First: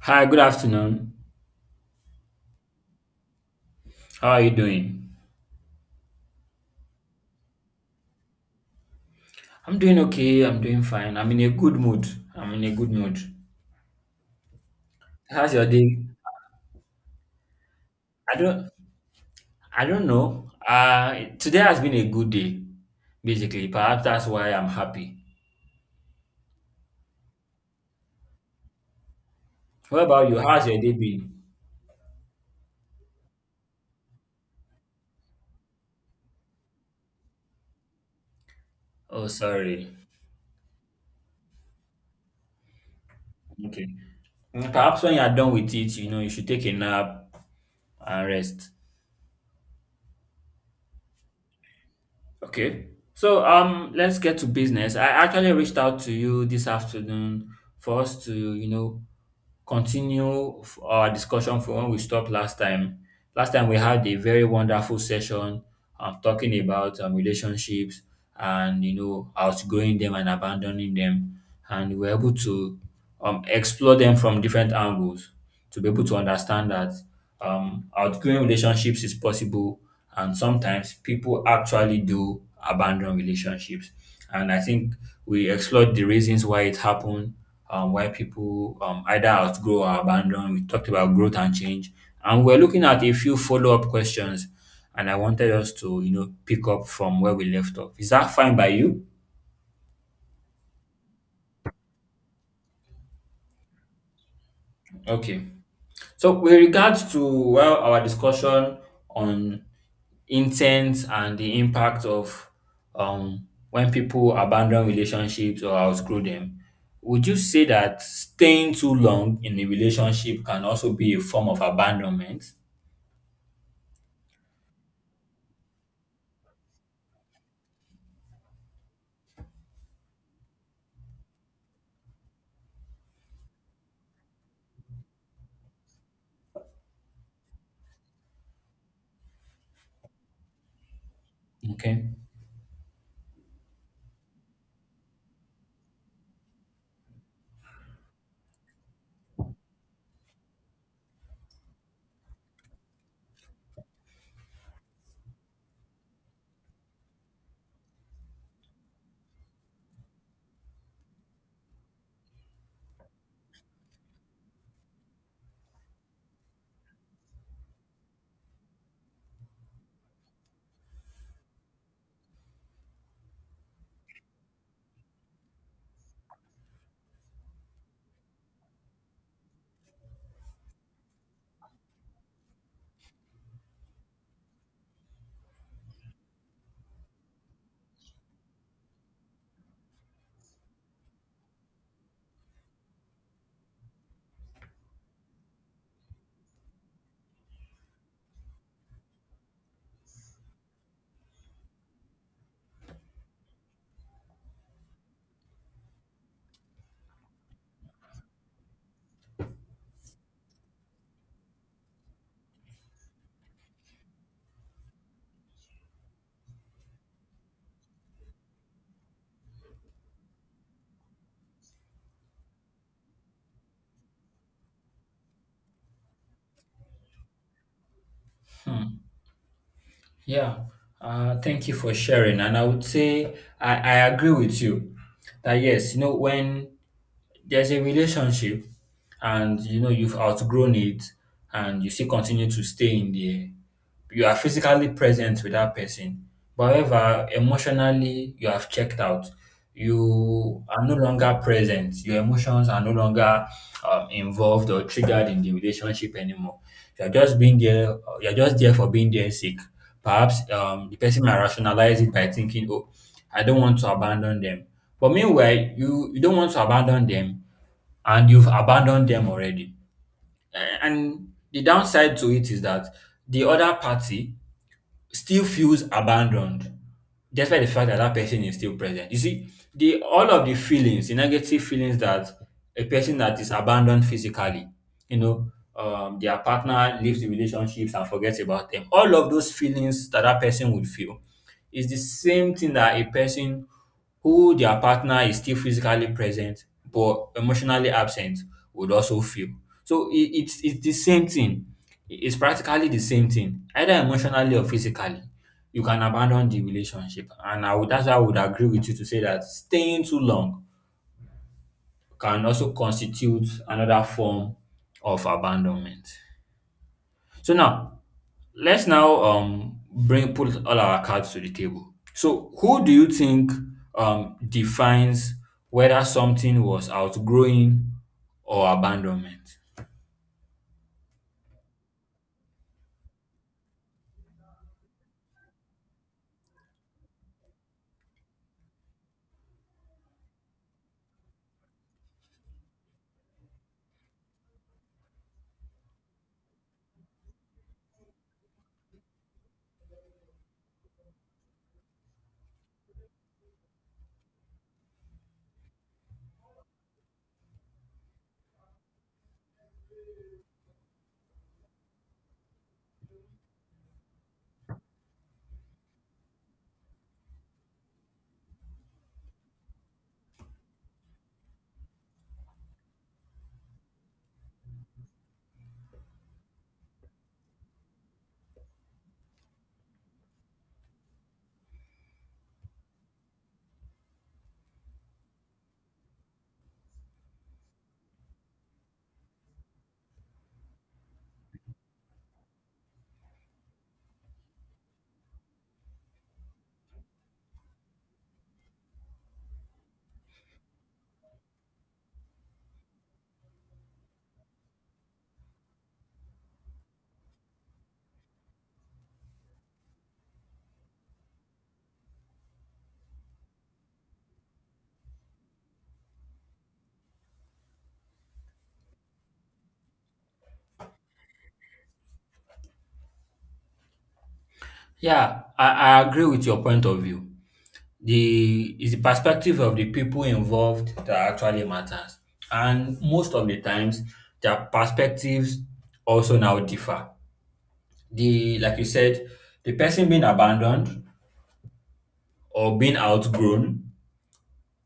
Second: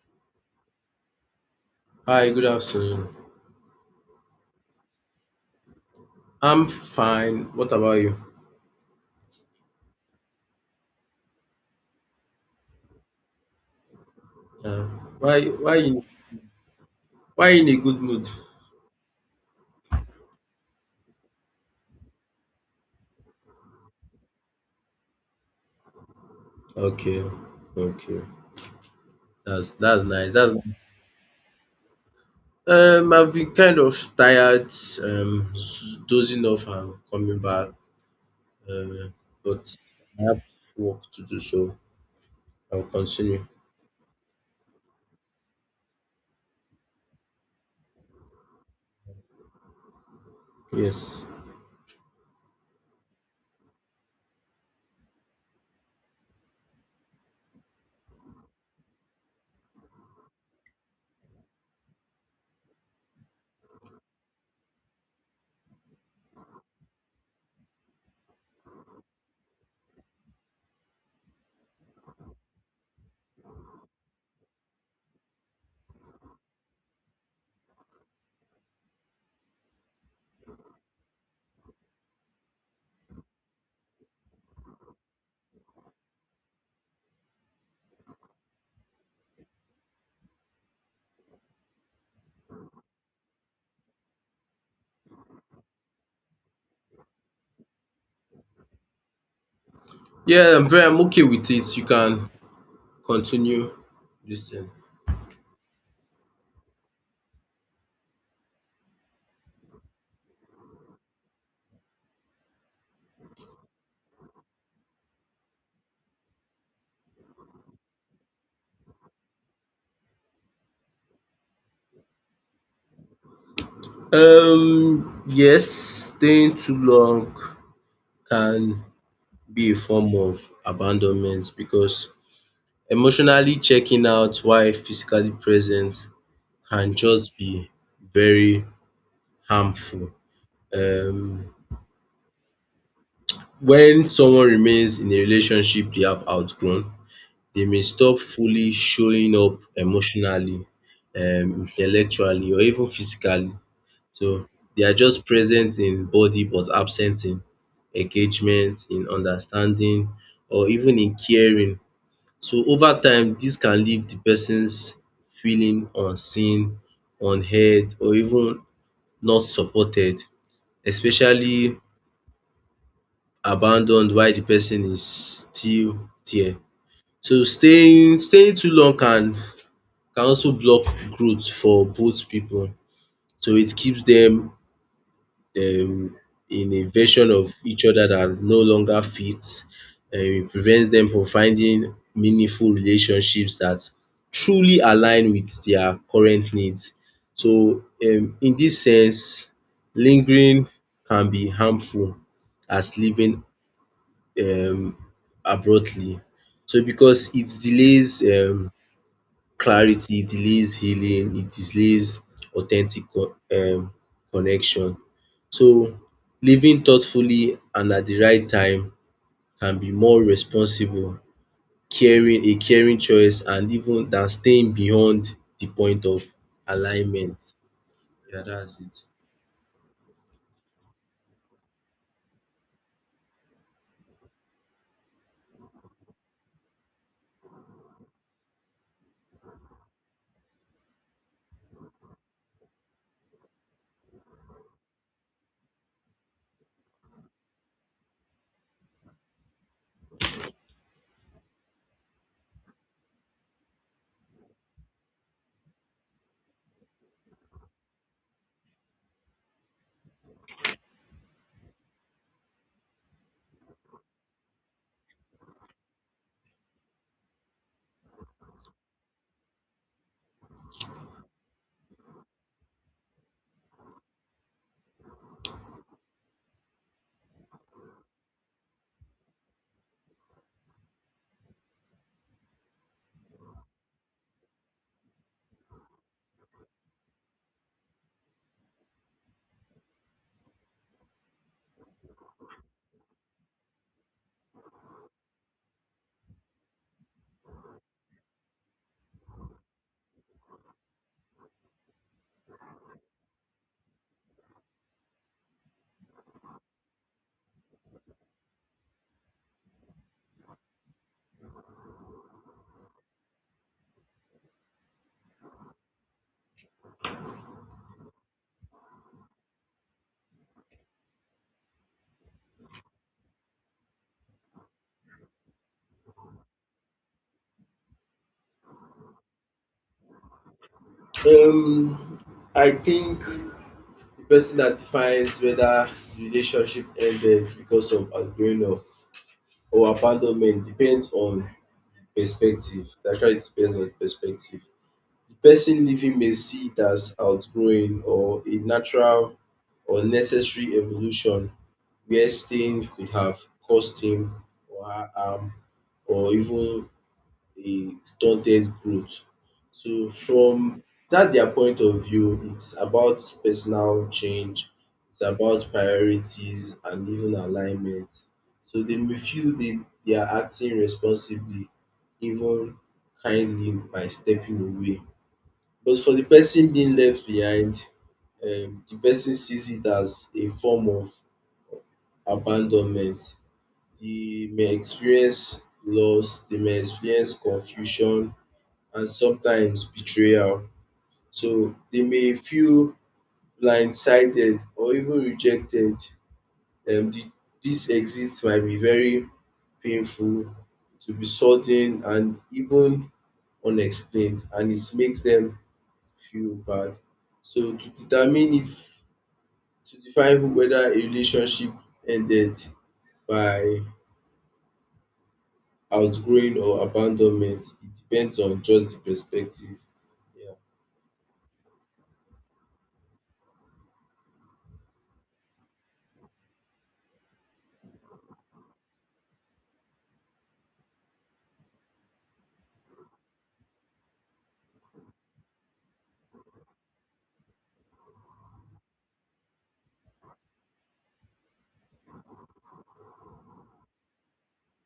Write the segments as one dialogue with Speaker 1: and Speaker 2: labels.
Speaker 1: Hi, good afternoon.
Speaker 2: Hi, good afternoon.
Speaker 1: How are you doing?
Speaker 2: I'm fine. What about you?
Speaker 1: I'm doing okay. I'm doing fine. I'm in a good mood. I'm in a good mood.
Speaker 2: Uh, why
Speaker 1: How's your
Speaker 2: why
Speaker 1: day?
Speaker 2: in why in a good mood?
Speaker 1: I don't I don't know. Today has been a good day, basically. Perhaps that's why I'm happy.
Speaker 2: Okay. Okay. That's
Speaker 1: What
Speaker 2: that's
Speaker 1: about
Speaker 2: nice.
Speaker 1: you?
Speaker 2: That's
Speaker 1: How's your day been?
Speaker 2: I've been kind of tired, dozing off and coming back. Uh,
Speaker 1: Oh,
Speaker 2: but
Speaker 1: sorry.
Speaker 2: I have work to do, so I'll continue.
Speaker 1: Okay. Mm, perhaps when you are done with it, you know, you should take a nap and rest.
Speaker 2: Yes.
Speaker 1: Okay. So let's get to business. I actually reached out to you this afternoon for us to, you know, continue our discussion from when we stopped last time. Last time we had a very wonderful session talking about relationships and, you know, outgrowing them and abandoning them, and we were able to explore them from different angles to be able to understand that outgrowing relationships is possible, and sometimes people actually do abandon relationships. And I think we explored the reasons why it happened, why people either outgrow or abandon. We talked about growth and change, and we're looking at a few follow-up questions, and I wanted us to, you know, pick up from where we left off. Is that fine by you?
Speaker 2: Yeah, I'm okay with it. You can continue this thing.
Speaker 1: Okay, so with regards to, well, our discussion on intent and the impact of, when people abandon relationships or outgrow them, would you say that staying too long in a relationship can also be a form of abandonment?
Speaker 2: Yes, staying too long can be a form of abandonment because emotionally checking out while physically present can just be very harmful. Um
Speaker 1: Okay.
Speaker 2: when someone remains in a relationship they have outgrown, they may stop fully showing up emotionally, intellectually or even physically. So they are just present in body but absent in engagement, in understanding or even in caring. So over time dis can leave de person's feeling unseen, unheard or even not supported, especially abandoned while de person is still there. So staying too long can also block growth for both pipu, so it keeps dem um in a version of each other that no longer fits. It prevents them from finding meaningful relationships that truly align with their current needs. So in this sense, lingering can be harmful as leaving um abruptly. So because it delays um clarity, it delays healing, it delays authentic connection. So living thoughtfully and at the right time can be more responsible, caring a caring choice and even than staying beyond the point of alignment. Yeah, that's it.
Speaker 1: Yeah. Thank you for sharing. And I would say I agree with you that yes, you know, when there's a relationship and, you know, you've outgrown it and you still continue to stay in there, you are physically present with that person. But however, emotionally, you have checked out. You are no longer present. Your emotions are no longer involved or triggered in the relationship anymore. You are just being there. You are just there for being there sick. Perhaps the person might rationalize it by thinking, "Oh, I don't want to abandon them." But meanwhile, you don't want to abandon them, and you've abandoned them already. And the downside to it is that the other party still feels abandoned despite the fact that that person is still present. You see, the all of the feelings, the negative feelings that a person that is abandoned physically, you know, their partner leaves the relationships and forgets about them. All of those feelings that that person would feel, it's the same thing that a person who their partner is still physically present but emotionally absent would also feel. So it's the same thing. It's practically the same thing, either emotionally or physically. You can abandon the relationship, and I would, that's why I would agree with you to say that staying too long can also constitute another form of abandonment. So now let's now bring put all our cards to the table. So who do you think defines whether something was outgrowing or abandonment?
Speaker 2: Um, I think the person that defines whether the relationship ended because of outgrowing or abandonment depends on perspective. It actually depends on perspective. The person living may see it as outgrowing or a natural or necessary evolution where staying could have caused him or her harm or even a stunted growth. So from that their point of view, it's about personal change, it's about priorities and even alignment. So they may feel they are acting responsibly, even kindly by stepping away. But for the person being left behind, the person sees it as a form of abandonment. They may experience loss, they may experience confusion, and sometimes betrayal. So they may feel blindsided or even rejected. Um, the, this exit might be very painful, to be sudden and even unexplained, and it makes them feel bad. So to determine if to define who whether a relationship ended by outgrowing or abandonment, it depends on just the perspective. Yeah.
Speaker 1: Yeah, I agree with your point of view. The is the perspective of the people involved that actually matters. And most of the times their perspectives also now differ. The, like you said, the person being abandoned or being outgrown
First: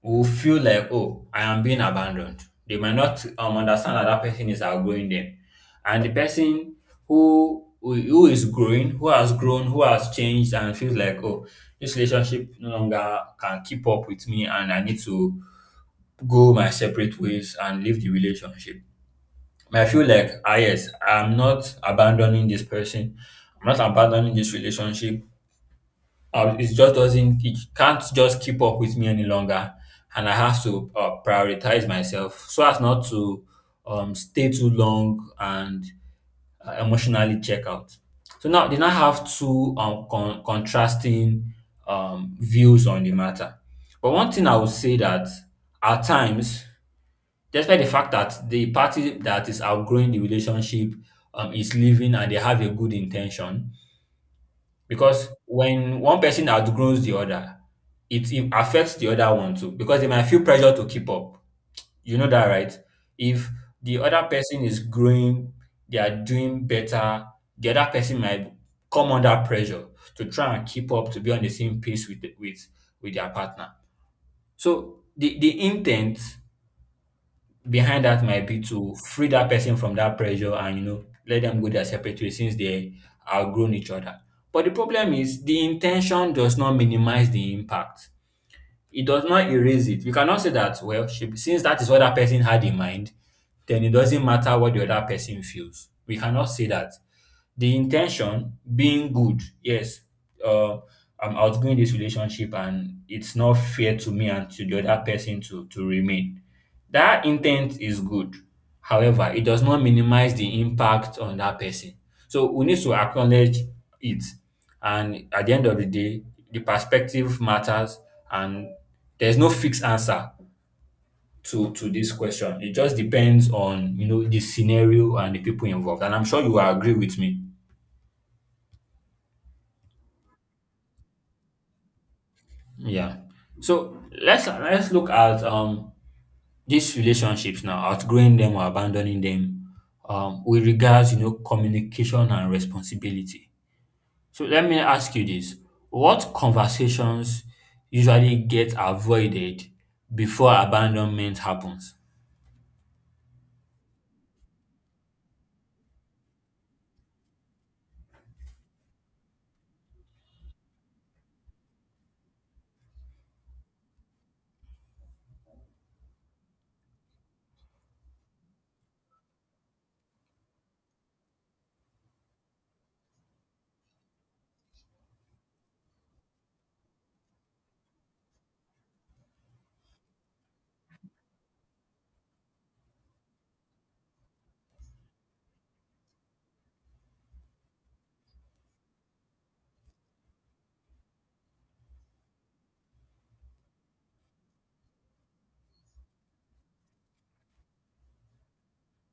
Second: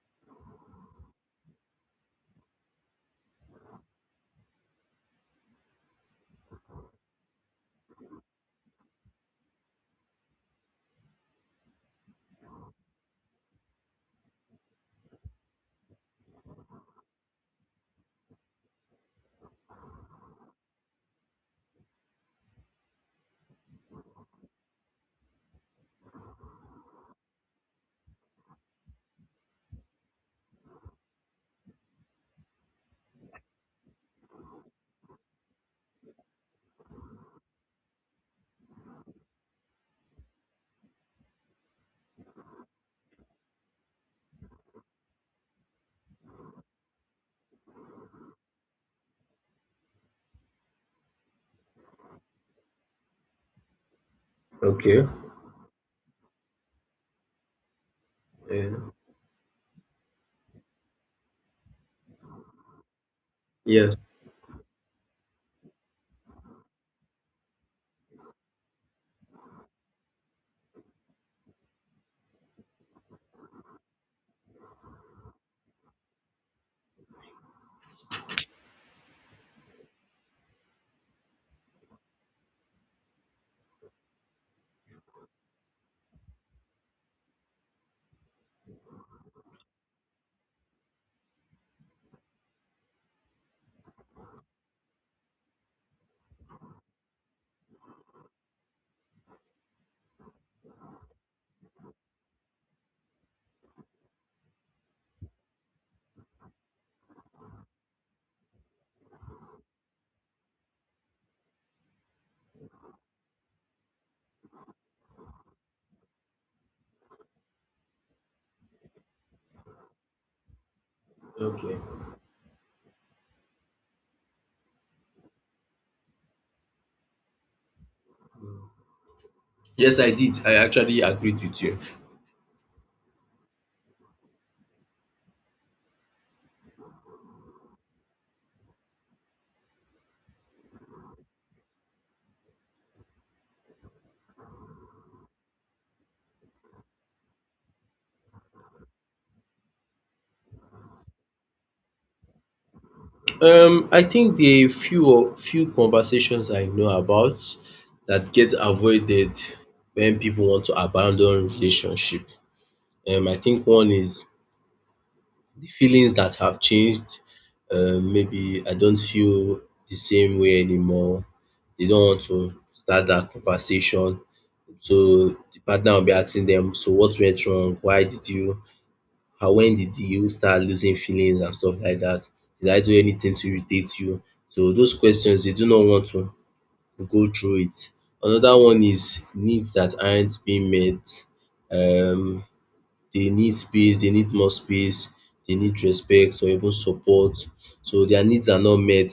Speaker 1: will feel like, oh, I am being abandoned. They might not understand that that person is outgrowing them. And the person who is growing, who has grown, who has changed and feels like, oh, this relationship no longer can keep up with me and I need to go my separate ways and leave the relationship. Might feel like, ah yes, I'm not abandoning this person. I'm not abandoning this relationship. It just doesn't, it can't just keep up with me any longer, and I have to prioritize myself so as not to stay too long and emotionally check out. So now they now have two contrasting views on the matter. But one thing I would say that at times, despite the fact that the party that is outgrowing the relationship is leaving and they have a good intention,
Speaker 2: Okay.
Speaker 1: because when one person outgrows the other, it
Speaker 2: Yeah.
Speaker 1: affects the other one too because they might feel pressure to keep up. You know that, right? If
Speaker 2: Yes.
Speaker 1: the other person is growing, they are doing better, the other person might come under pressure to try and keep up, to be on the same pace with with their partner. So the intent behind that might be to free that person from that pressure and, you know, let them go their separate ways since they outgrown each other. But the problem is the intention does not minimize the impact. It does not erase it. You cannot say that, well, she, since that is what that person had in mind, then it doesn't matter what the other person feels. We cannot say that. The intention being good, yes, uh, I'm outgrowing this relationship and it's not fair to me and to the other person to remain, that intent is good. However, it does not minimize the impact on that person. So we need to acknowledge it, and at the end of the day, the perspective matters, and there's no fixed answer to
Speaker 2: Okay.
Speaker 1: this question. It just depends on, you know, the scenario and the people involved, and I'm sure you will agree with me.
Speaker 2: Yes, I did. I actually agreed with you.
Speaker 1: Yeah. So let's look at these relationships now, outgrowing them or abandoning them, with regards, you know, communication and responsibility. So let me ask you this. What conversations usually get avoided before abandonment happens?
Speaker 2: I think the few conversations I know about that get avoided when people want to abandon relationship. I think one is the feelings that have changed. Maybe I don't feel the same way anymore. They don't want to start that conversation. So the partner will be asking them, "So what went wrong? Why did you and when did you start losing feelings and stuff like that? Did I do anything to irritate you?" So those questions they do not want to go through it. Another one is needs that aren't being met. Um, they need more space, they need respect or even support. So their needs are not met.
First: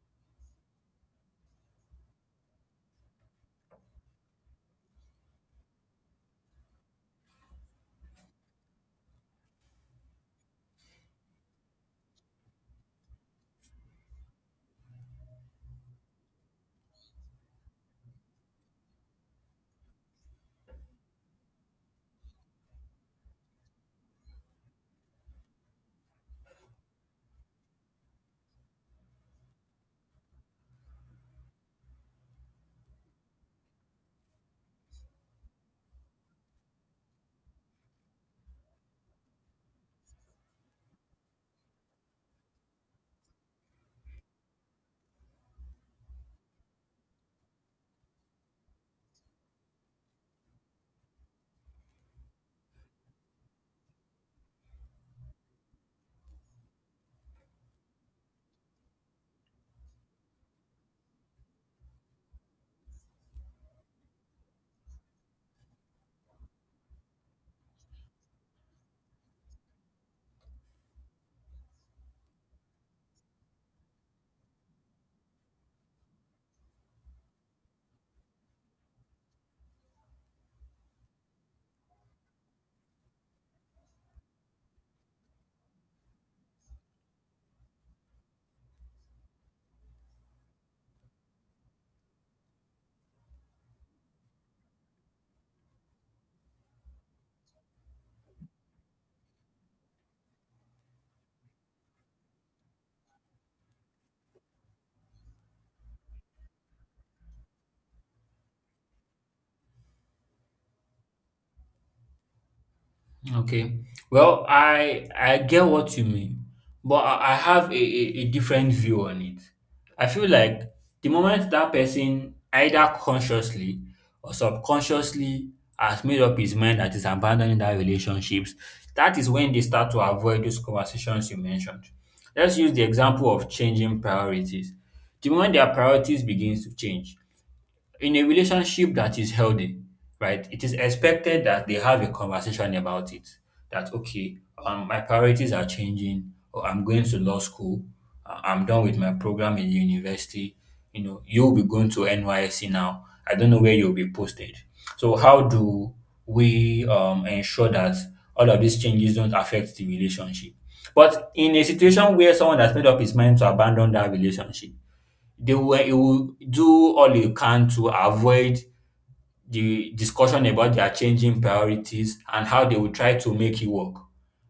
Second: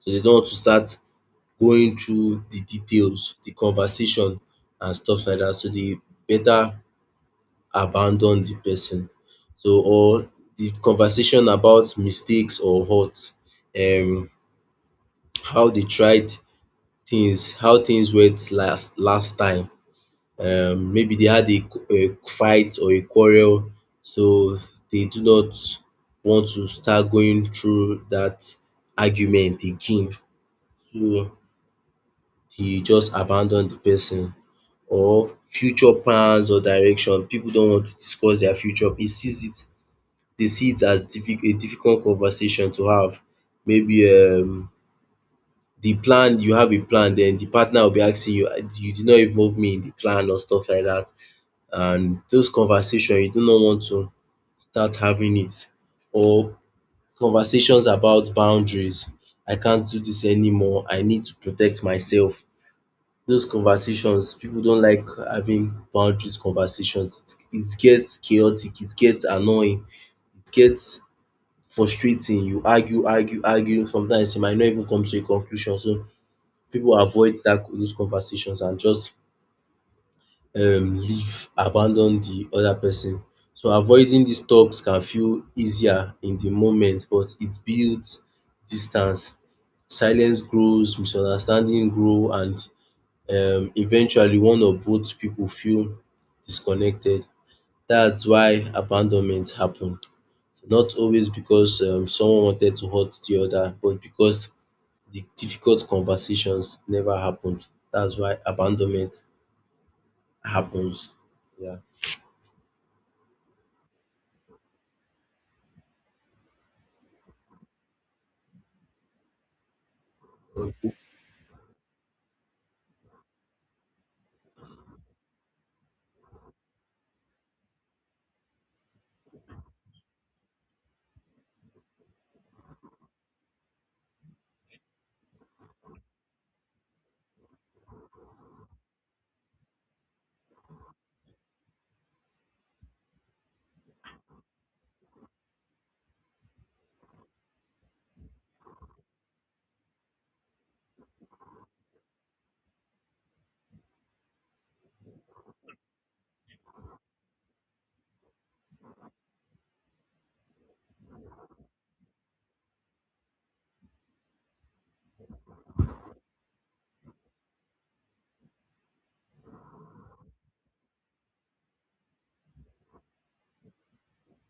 Speaker 2: So they don't want to start going through the details, the conversation and stuff like that. So they better abandon the person. So or the conversation about mistakes or hurt, um how they tried things, how things went last time. Um, maybe they had a a fight or a quarrel, so they do not want to start going through that argument again. So they just abandon the person. Or future plans or direction, people don't want to discuss their future. It sees it They see it as a difficult conversation to have. Maybe the plan, you have a plan, then the partner will be asking you, "Ah, you did not involve me in the plan or stuff like that." And those conversations, you do not want to start having it. Or conversations about boundaries. I can't do this anymore. I need to protect myself. Those conversations, people don't like having boundaries conversations. It gets chaotic, it gets annoying, it gets frustrating, you argue, argue, sometimes you might not even come to a conclusion. So pipu avoid dat those conversations and just leave, abandon de other person. So avoiding dis talks can feel easier in de moment, but it builds distance. Silence grows, misunderstanding grow, and eventually one or both pipu feel disconnected. Dats why abandonment happen, not always because someone wanted to hurt the other, but because the difficult conversations never happened. That's why abandonment happens. Yeah.
Speaker 1: Okay. Well, I get what you mean, but I have a different view on it. I feel like the moment that person either consciously or subconsciously has made up his mind that is abandoning that relationships, that is when they start to avoid those conversations you mentioned. Let's use the example of changing priorities. The moment their priorities begins to change, in a relationship that is healthy, right, it is expected that they have a conversation about it. That okay, my priorities are changing, or I'm going to law school, I'm done with my program in university. You know, you'll be going to NYSC now. I don't know where you'll be posted. So how do we ensure that all of these changes don't affect the relationship? But in a situation where someone has made up his mind to abandon that relationship, they were he will do all he can to avoid the discussion about their changing priorities and how they will try to make it work.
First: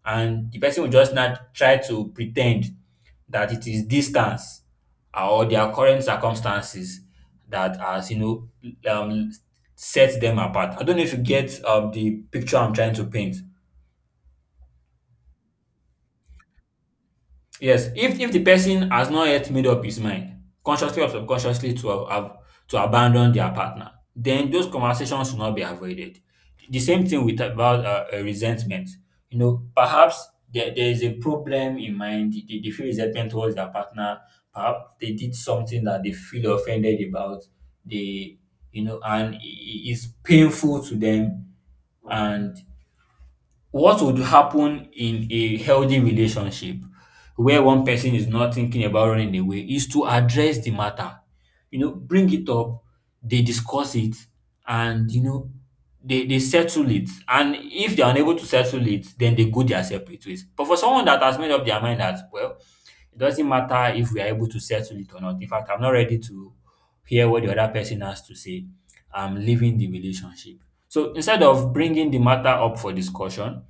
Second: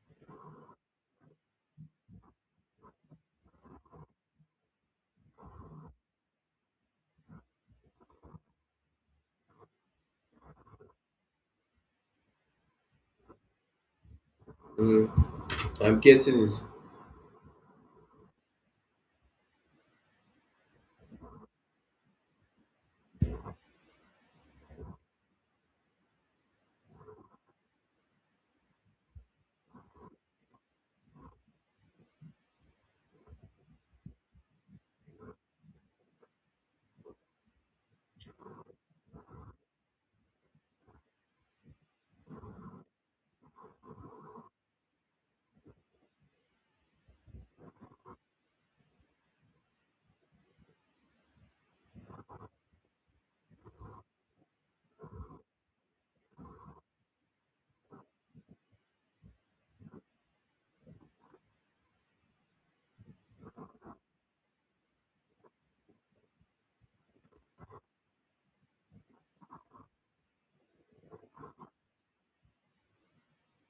Speaker 1: And the person will just not try to pretend that it is distance or their current circumstances that has, you know, set them apart. I don't know if you get the picture I'm trying to paint.
Speaker 2: Mm, I'm getting it.
Speaker 1: Yes, if the person has not yet made up his mind, consciously or subconsciously to to abandon their partner, then those conversations should not be avoided. The same thing with about resentment. You know, perhaps there is a problem in mind. They feel resentment towards their partner. Perhaps they did something that they feel offended about. They, you know, and it is painful to them, and what would happen in a healthy relationship where one person is not thinking about running away is to address the matter. You know, bring it up, they discuss it, and, you know, they settle it. And if they're unable to settle it, then they go their separate ways. But for someone that has made up their mind that, well, it doesn't matter if we are able to settle it or not. In fact, I'm not ready to hear what the other person has to say. I'm leaving the relationship. So instead of bringing the matter up for discussion,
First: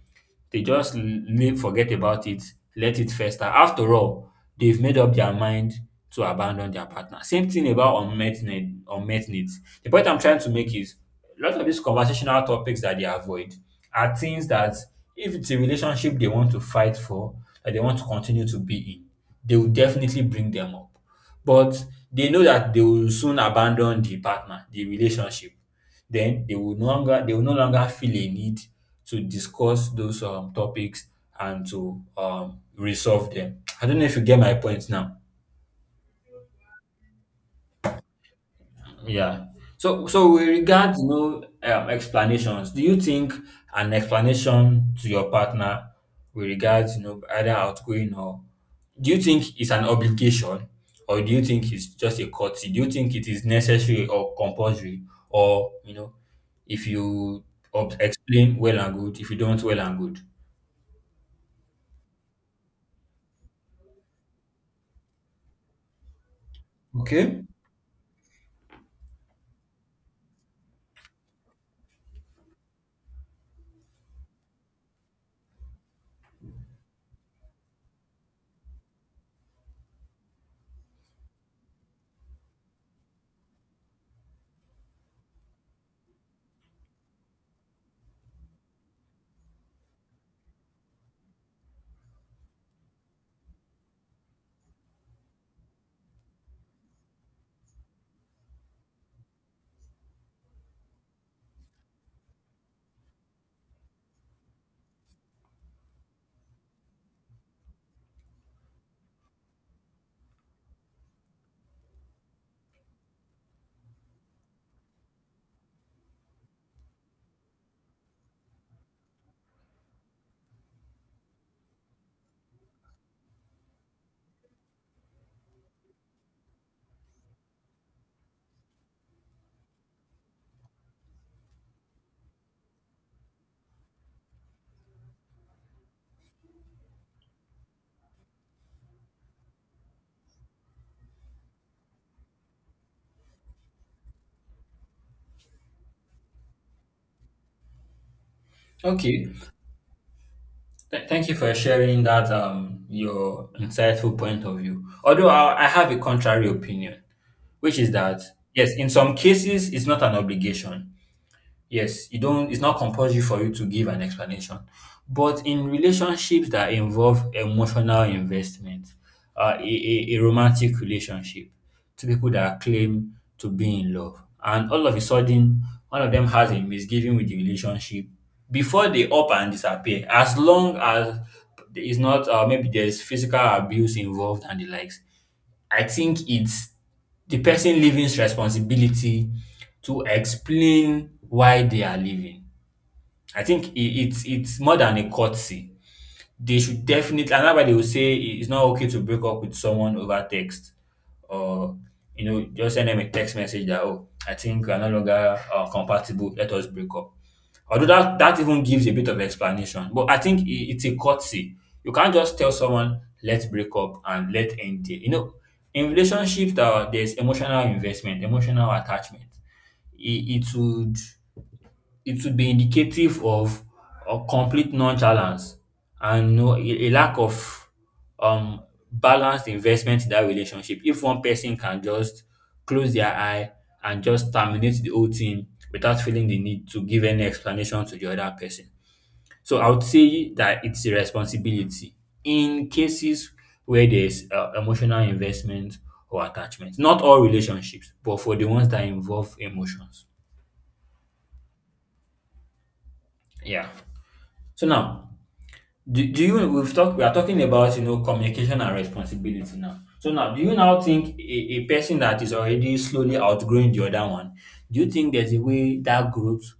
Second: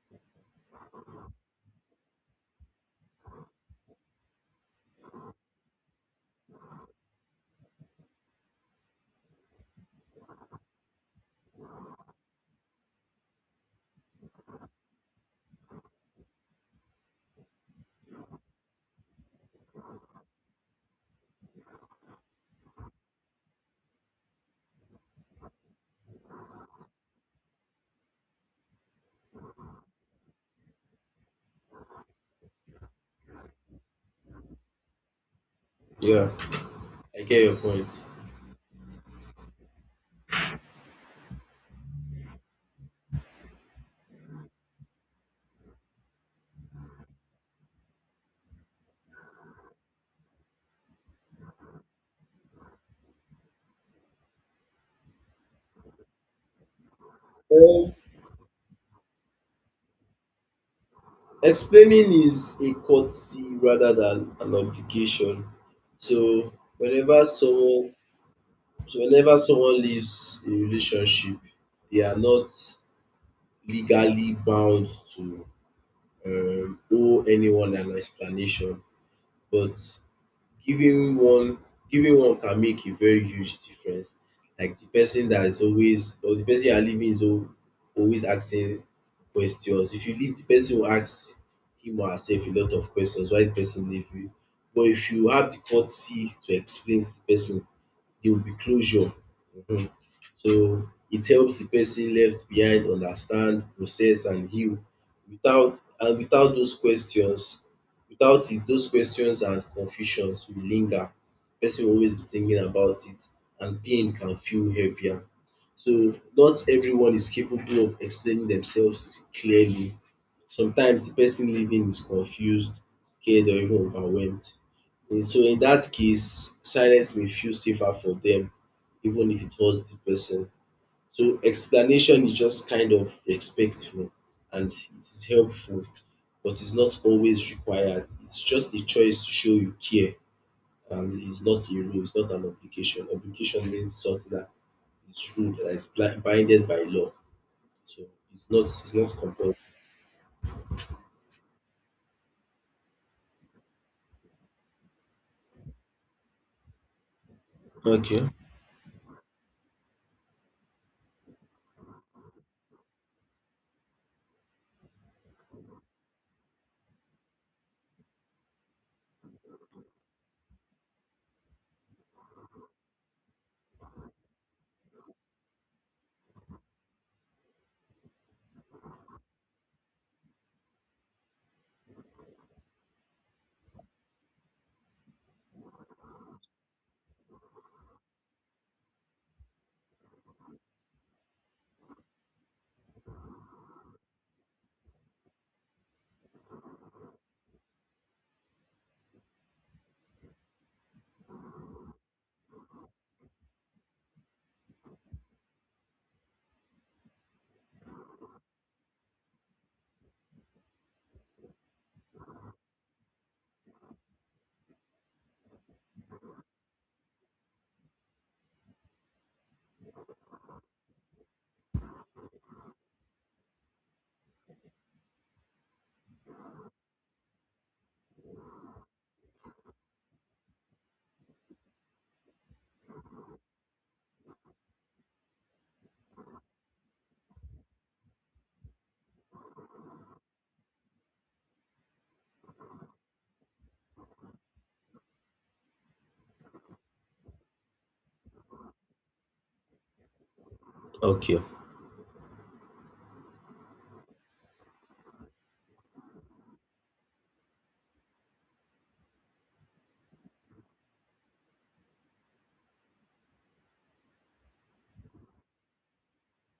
Speaker 1: they just live, forget about it, let it fester. After all, they've made up their mind to abandon their partner. Same thing about unmet needs. The point I'm trying to make is a lot of these conversational topics that they avoid are things that if it's a relationship they want to fight for, that they want to continue to be in, they will definitely bring them up. But they know that they will soon abandon the partner, the relationship, then they will no longer, they will no longer feel a need to discuss those topics and to resolve them. I don't know if you get my point now.
Speaker 2: Yeah, I get your point.
Speaker 1: Yeah. So, so with regard, you know, explanations, do you think an explanation to your partner with regards, you know, either outgoing or, do you think it's an obligation or do you think it's just a courtesy? Do you think it is necessary or compulsory? Or, you know, if you
Speaker 2: Um,
Speaker 1: explain, well and good; if you don't, well and good.
Speaker 2: explaining is a courtesy rather than an obligation. So whenever
Speaker 1: Okay.
Speaker 2: someone so whenever someone leaves a relationship, they are not legally bound to owe anyone an explanation, but giving one giving one can make a very huge difference. Like the person that is always, or the person you are leaving is always asking questions. If you leave, the person will ask him or herself a lot of questions why the person leave you. But if you have the courtesy to explain to the person, there will be closure. um So it helps the person left behind understand, process and heal. Without those questions, without it those questions and confusions will linger. Person will always be thinking about it and pain can feel heavier. So not everyone is capable of explaining themselves clearly. Sometimes the person living is confused, scared or even overwhelmed. And so in that case, silence may feel safer for them, even if it was the person. So explanation is just kind of respectful and it is helpful, but it's not always required. It's just a choice to show you care, and it's not a rule, it's not an obligation. Obligation means something that is ruled, that is binded by law. So it's not
Speaker 1: Okay.
Speaker 2: compulsory.
Speaker 1: Thank you for sharing that, your insightful point of view. Although I have a contrary opinion, which is that
Speaker 2: Okay.
Speaker 1: yes, in some cases it's not an obligation. Yes, you don't, it's not compulsory for you to give an explanation, but in relationships that involve emotional investment, a romantic relationship, to people that claim to be in love and all of a sudden one of them has a misgiving with the relationship, before they up and disappear, as long as it's not, maybe there's physical abuse involved and the likes, I think it's the person leaving's responsibility to explain why they are leaving. I think it's more than a courtesy. They should definitely, and that's why they will say it's not okay to break up with someone over text, or, you know, just send them a text message that, oh, I think we are no longer, compatible. Let us break up. Although that even gives a bit of explanation, but I think it's a courtesy. You can't just tell someone let's break up and let end there. You know, in relationships that there's emotional investment, emotional attachment, It, it would it would be indicative of a complete nonchalance and no, a lack of um balanced investment in that relationship, if one person can just close their eye and just terminate the whole thing without feeling the need to give any explanation to the other person. So I would say that it's a responsibility in cases where there's, emotional investment or attachment. Not all relationships, but for the ones that involve emotions.
Speaker 2: Okay.
Speaker 1: Yeah. So now, do, do you we've talked we are talking about, you know, communication and responsibility. Now, so now do you now think a person that is already slowly outgrowing the other one, do you think there's a way that growth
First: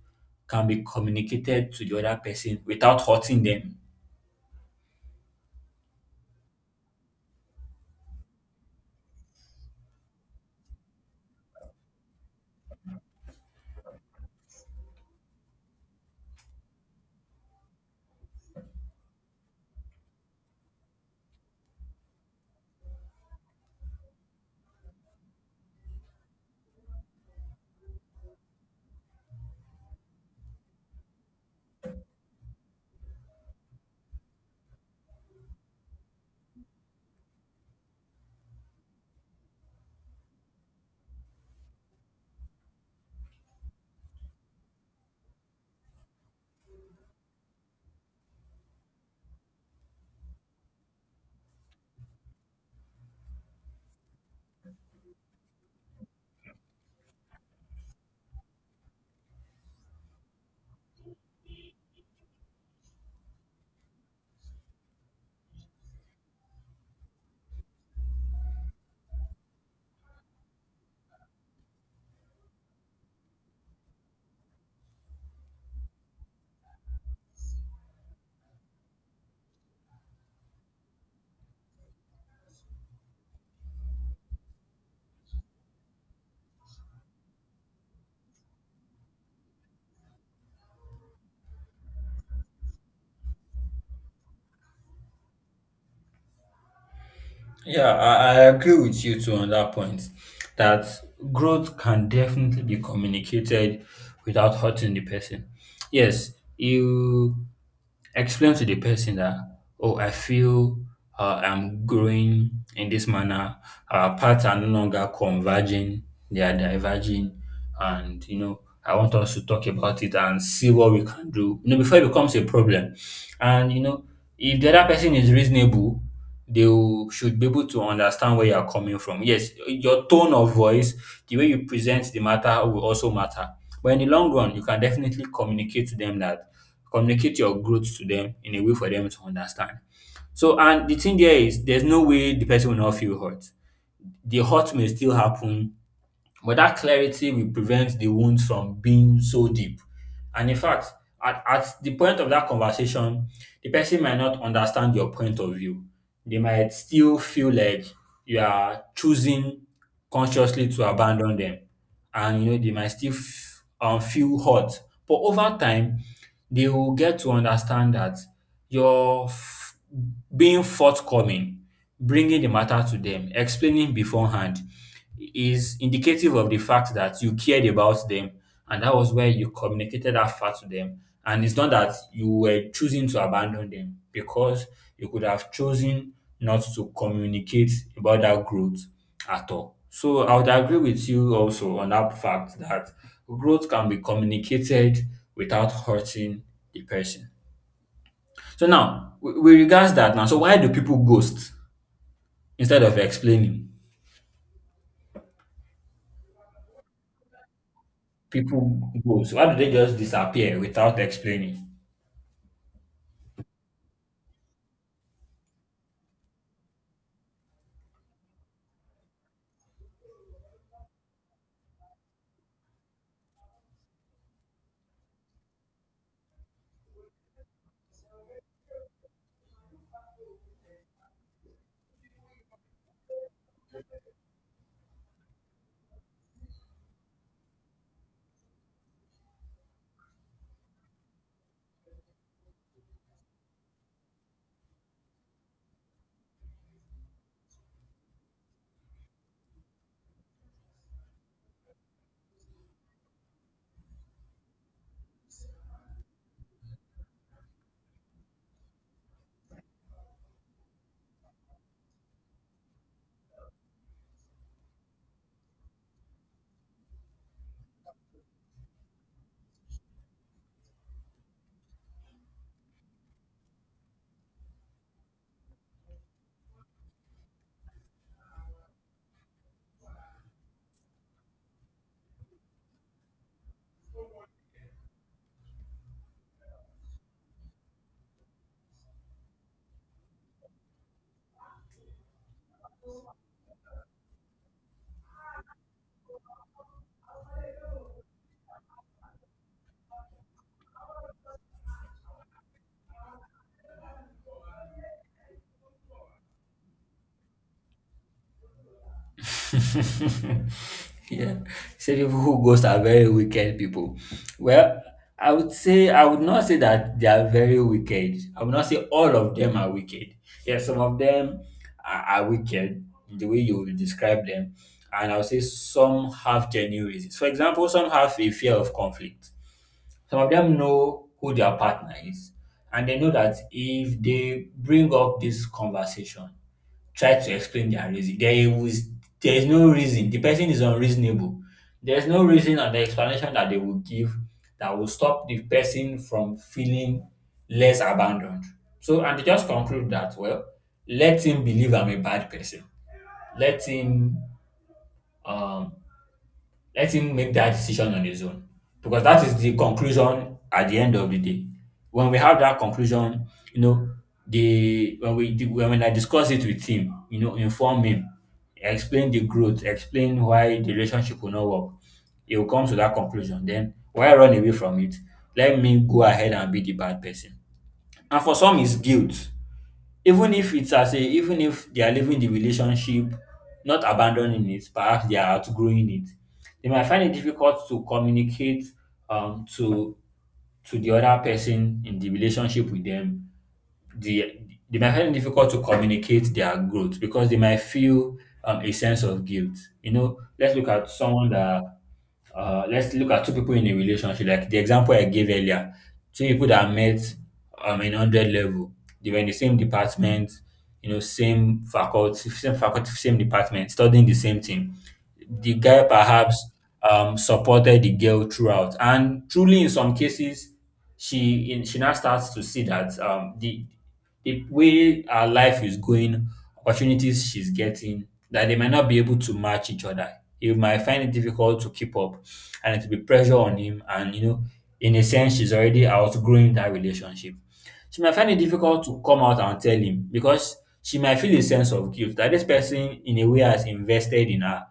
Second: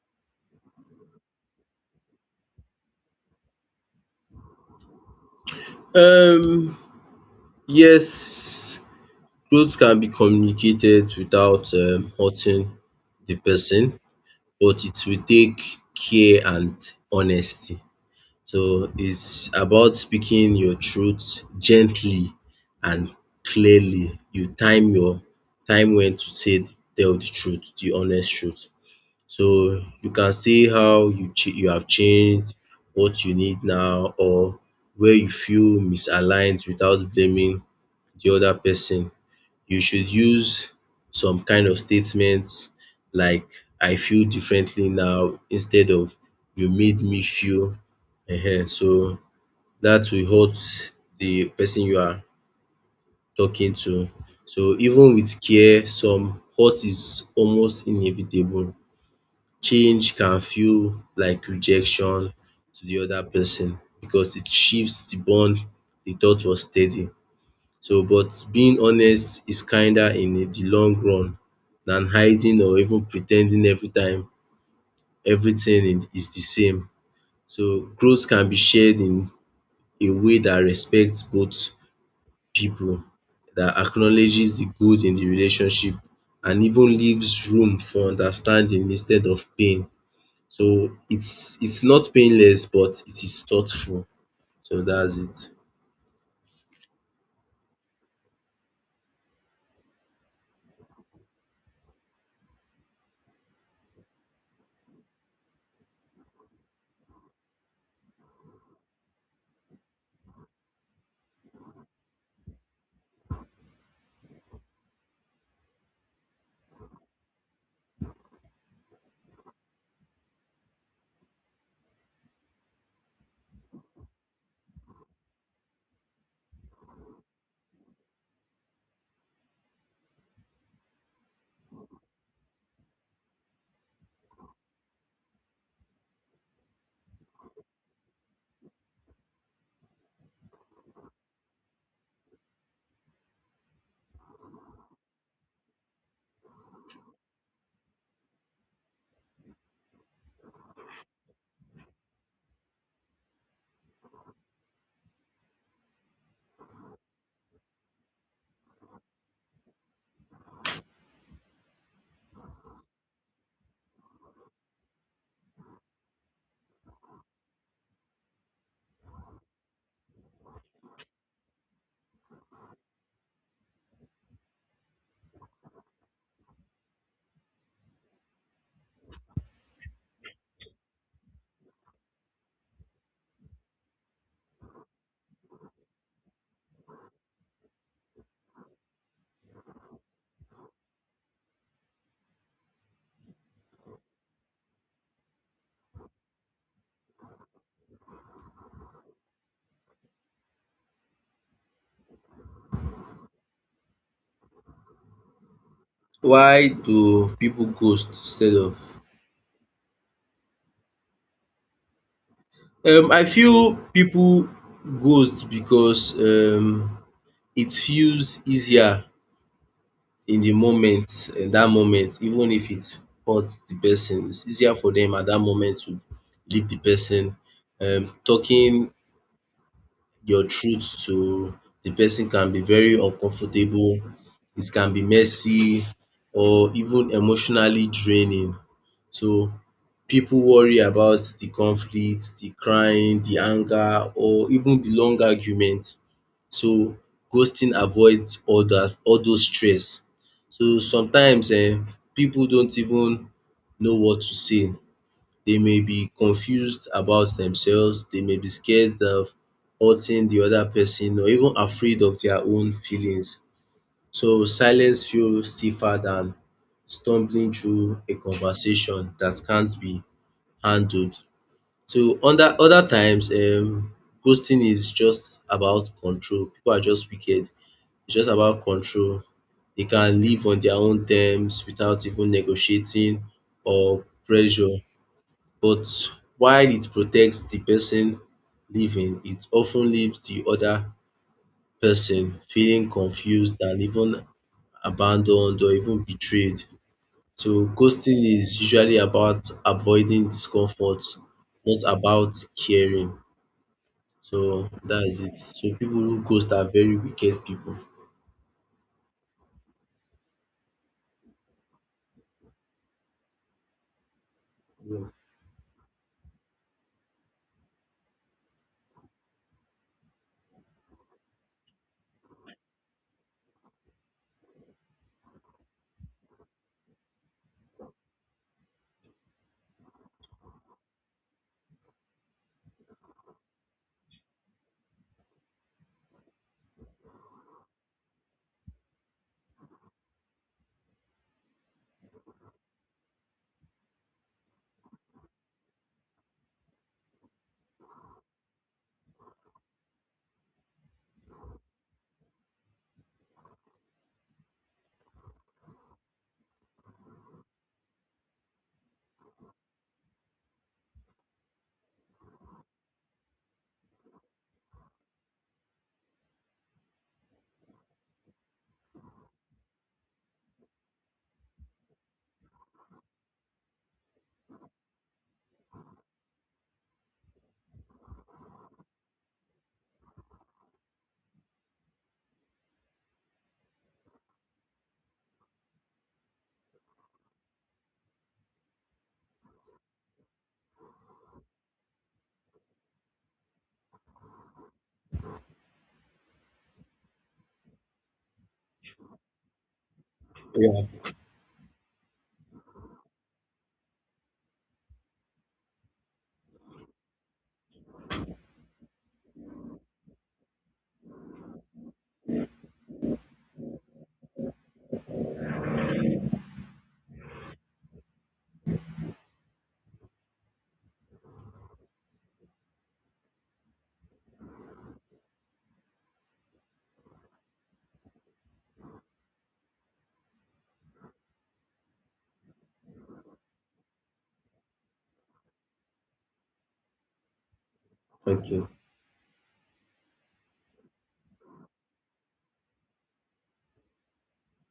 Speaker 1: can be communicated to the other person without hurting them?
Speaker 2: Um yes, growth can be communicated without hurting the person, but it will take care and honesty. So it's about speaking your truth gently and clearly. You time when to say tell the truth, the honest truth. So you can say how you you have changed, what you need now, or where you feel misaligned without blaming the other person. You should use some kind of statements like "I feel differently now" instead of "you made me feel. So that will hurt the person you are talking to. So even with care, some hurt is almost inevitable. Change can feel like rejection to the other person because it shifts the bond you thought was steady. So, but being honest is kinder in the long run than hiding or even pretending every time everything is the same. So growth can be shared in a way that respects both people, that acknowledges the good in the relationship and even leaves room for understanding instead of pain. So it's not painless, but it is thoughtful. So that's it.
Speaker 1: Yeah, I agree with you too on that point. That growth can definitely be communicated without hurting the person. Yes, you explain to the person that, oh, I feel, I'm growing in this manner. Our paths are no longer converging, they are diverging. And, you know, I want us to talk about it and see what we can do, you know, before it becomes a problem. And, you know, if the other person is reasonable, they will should be able to understand where you are coming from. Yes, your tone of voice, the way you present the matter will also matter. But in the long run, you can definitely communicate your growth to them in a way for them to understand. So, and the thing there is, there's no way the person will not feel hurt. The hurt may still happen, but that clarity will prevent the wounds from being so deep. And in fact, at the point of that conversation, the person might not understand your point of view. They might still feel like you are choosing consciously to abandon them. And, you know, they might still feel hurt. But over time, they will get to understand that you're being forthcoming, bringing the matter to them, explaining beforehand, is indicative of the fact that you cared about them, and that was where you communicated that fact to them. And it's not that you were choosing to abandon them, because you could have chosen not to communicate about that growth at all. So I would agree with you also on that fact that growth can be communicated without hurting the person. So now, with regards that now, so why do people ghost instead of explaining?
Speaker 2: Why do people ghost instead of...
Speaker 1: People go. So why do they just disappear without explaining?
Speaker 2: I feel people ghost because it feels easier in the moment, in that moment, even if it hurts the person. It's easier for them at that moment to leave the person. Talking your truth to the person can be very uncomfortable. It can be messy or even emotionally draining. So people worry about the conflict, the crying, the anger or even the long argument. So ghosting avoids all those stress. So sometimes people don't even know what to say. They may be confused about themselves, they may be scared of hurting the other person or even afraid of their own feelings. So silence feels safer than stumbling through a conversation that can't be handled. So under other times ghosting is just about control. Pipu are just wicked. It's just about control. They can live on their own terms without even negotiating or pressure. But while it protects the person leaving, it of ten leaves the other person feeling confused and even abandoned or even betrayed. So ghosting is usually about avoiding discomfort, not about caring. So that is it. So people who ghost are very wicked people.
Speaker 1: Yeah. Say people who ghost are very wicked people. Well, I would say, I would not say that they are very wicked. I would not say all of them are wicked. Yeah, some of them are wicked the way you will describe them. And I would say some have genuine reasons. For example, some have a fear of conflict. Some of them know who their partner is, and they know that if they bring up this conversation, try to explain their reason, there is no reason. The person is unreasonable. There is no reason, and the explanation that they will give, that will stop the person from feeling less abandoned. So, and they just conclude that, well, let him believe I'm a bad person. Let him um let him make that decision on his own, because that is the conclusion at the end of the day. When we have that conclusion, you know, the when we di- when I discuss it with him, you know, inform him, explain the growth, explain why the relationship will not work, he will come to that conclusion. Then why run away from it? Let me go ahead and be the bad person. And for some, it's guilt. Even if it's as a even if they are leaving the relationship, not abandoning it, perhaps they are outgrowing it, they might find it difficult to communicate, to the other person in the relationship with them, the they might find it difficult to communicate their growth, because they might feel, a sense of guilt. You know,
Speaker 2: Yeah.
Speaker 1: let's look at two people in a relationship, like the example I gave earlier. Two people that met, in hundred level, they were in the same department, you know, same faculty, same department, studying the same thing. The guy perhaps, supported the girl throughout, and truly, in some cases, she now starts to see that, the way her life is going, opportunities she's getting, that they might not be able to match each other. He might find it difficult to keep up, and it will be pressure on him. And, you know, in a sense, she's already outgrowing that relationship. She might find it
Speaker 2: Okay.
Speaker 1: difficult to come out and tell him, because she might feel a sense of guilt that this person, in a way, has invested in her.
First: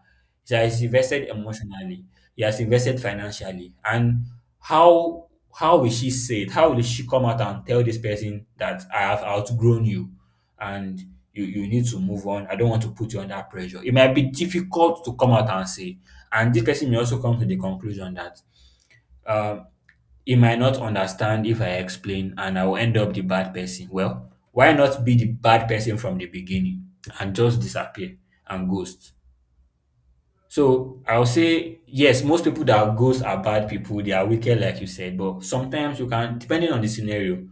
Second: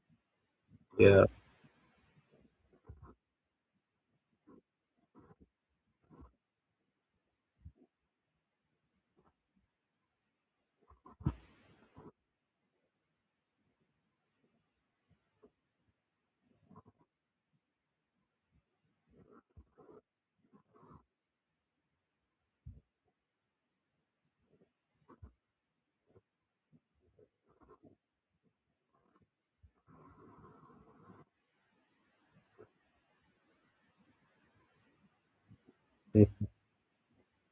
Speaker 1: He has
Speaker 2: Yeah.
Speaker 1: invested emotionally, he has invested financially, and how how will she say it? How will she come out and tell this person that I have outgrown you, and you need to move on? I don't want to put you under pressure. It might be difficult to come out and say. And this person may also come to the conclusion that, um, he might not understand if I explain, and I will end up the bad person. Well, why not be the bad person from the beginning and just disappear and ghost? So I'll say yes, most people that are ghosts are bad people, they are wicked, like you said, but sometimes you can,
Speaker 2: Mm.
Speaker 1: depending on the scenario,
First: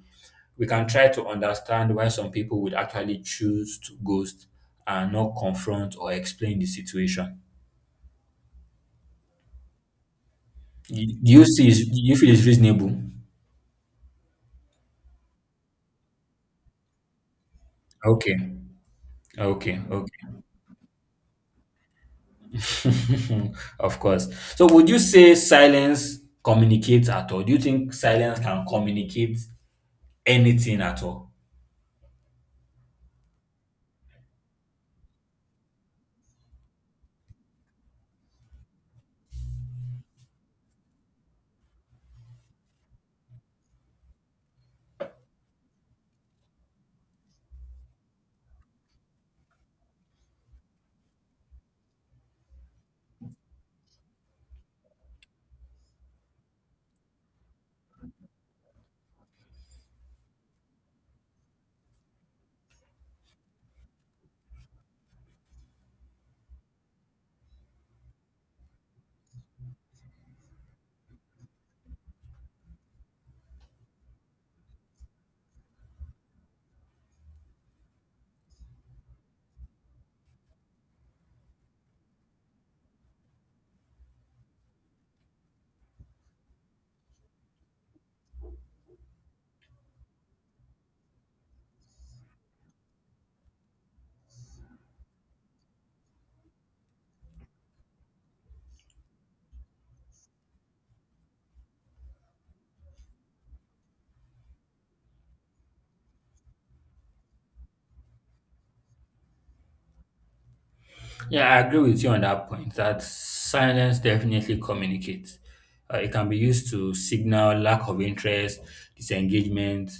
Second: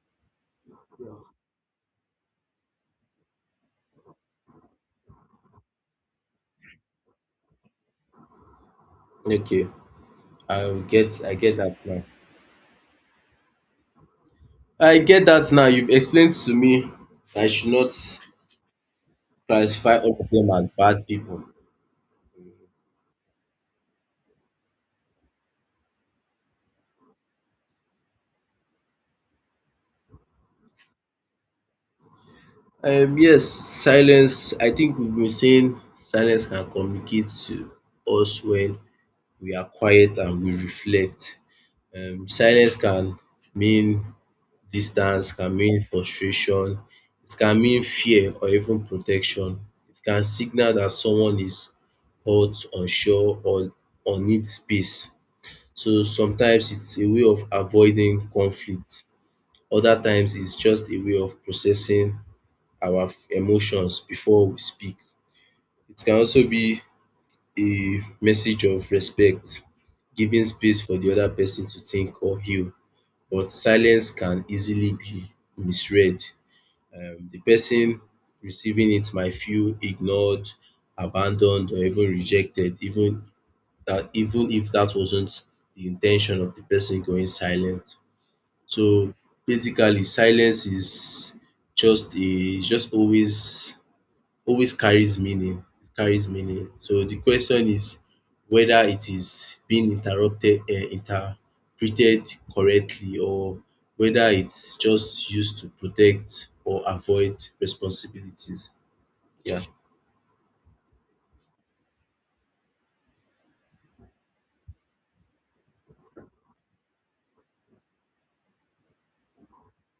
Speaker 1: we can try to understand why some people would actually choose to ghost and not confront or explain the situation.
Speaker 2: Okay. I get that
Speaker 1: Do
Speaker 2: now.
Speaker 1: you feel it's reasonable?
Speaker 2: I get that now. You've explained to me I should not
Speaker 1: Okay. Okay,
Speaker 2: classify all of
Speaker 1: okay.
Speaker 2: them as bad people.
Speaker 1: Of course. So would you say silence communicates at all? Do you think silence can communicate anything at all?
Speaker 2: Yes, silence. I think we've been saying silence can communicate to us when we are quiet and we reflect. Silence can mean distance, can mean frustration, it can mean fear or even protection. It can signal that someone is hurt, unsure, or needs space. So sometimes it's a way of avoiding conflict. Other times it's just a way of processing our emotions before we speak. It can also be a message of respect, giving space for the other person to think or heal, but silence can easily be misread. The person receiving it might feel ignored, abandoned, or even rejected, even if that wasn't the intention of the person going silent. So basically, silence is just a is just always always carries meaning, it carries meaning. So the question is whether it is being interrupted interpreted correctly, or whether it's just used to protect or avoid responsibilities. Yeah,
Speaker 1: Yeah, I agree with you on that point that silence definitely communicates. It can be used to signal lack of interest, disengagement,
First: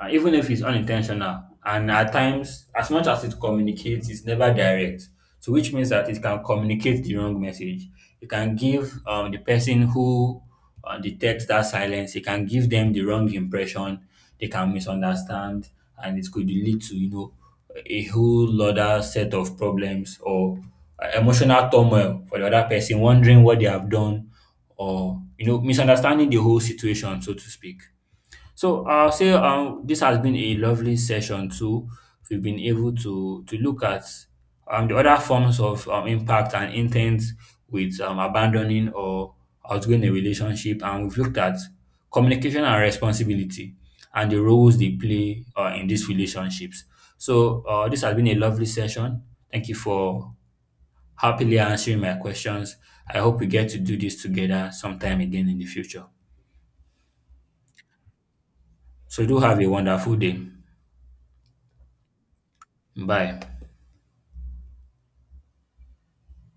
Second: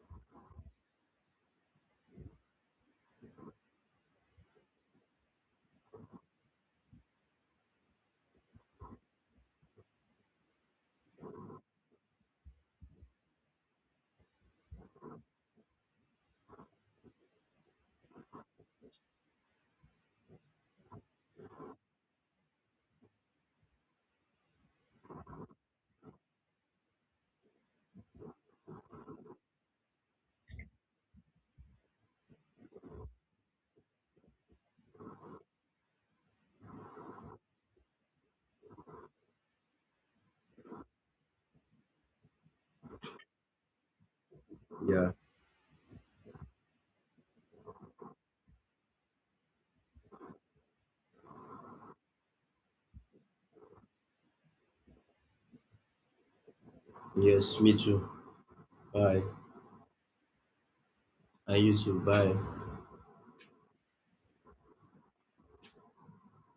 Speaker 1: even if it's unintentional. And at times, as much as it communicates, it's never direct. So, which means that it can communicate the wrong message. It can give, the person who, detects that silence, it can give them the wrong impression. They can misunderstand, and it could lead to, you know, a whole other set of problems or, emotional turmoil for the other person, wondering what they have done, or, you know, misunderstanding the whole situation, so to speak. So I'll say, this has been a lovely session too. We've been able to look at, the other forms of, impact and intent with, abandoning or outgoing a relationship, and we've looked at communication and responsibility and the roles they
Speaker 2: yeah.
Speaker 1: play, in these relationships. So, this has been a lovely session. Thank you for happily answering my questions. I hope we get to do this together sometime again in the future.
Speaker 2: Yes, me too. Bye.
Speaker 1: So do have a wonderful day.
Speaker 2: And you too. Bye.
Speaker 1: Bye.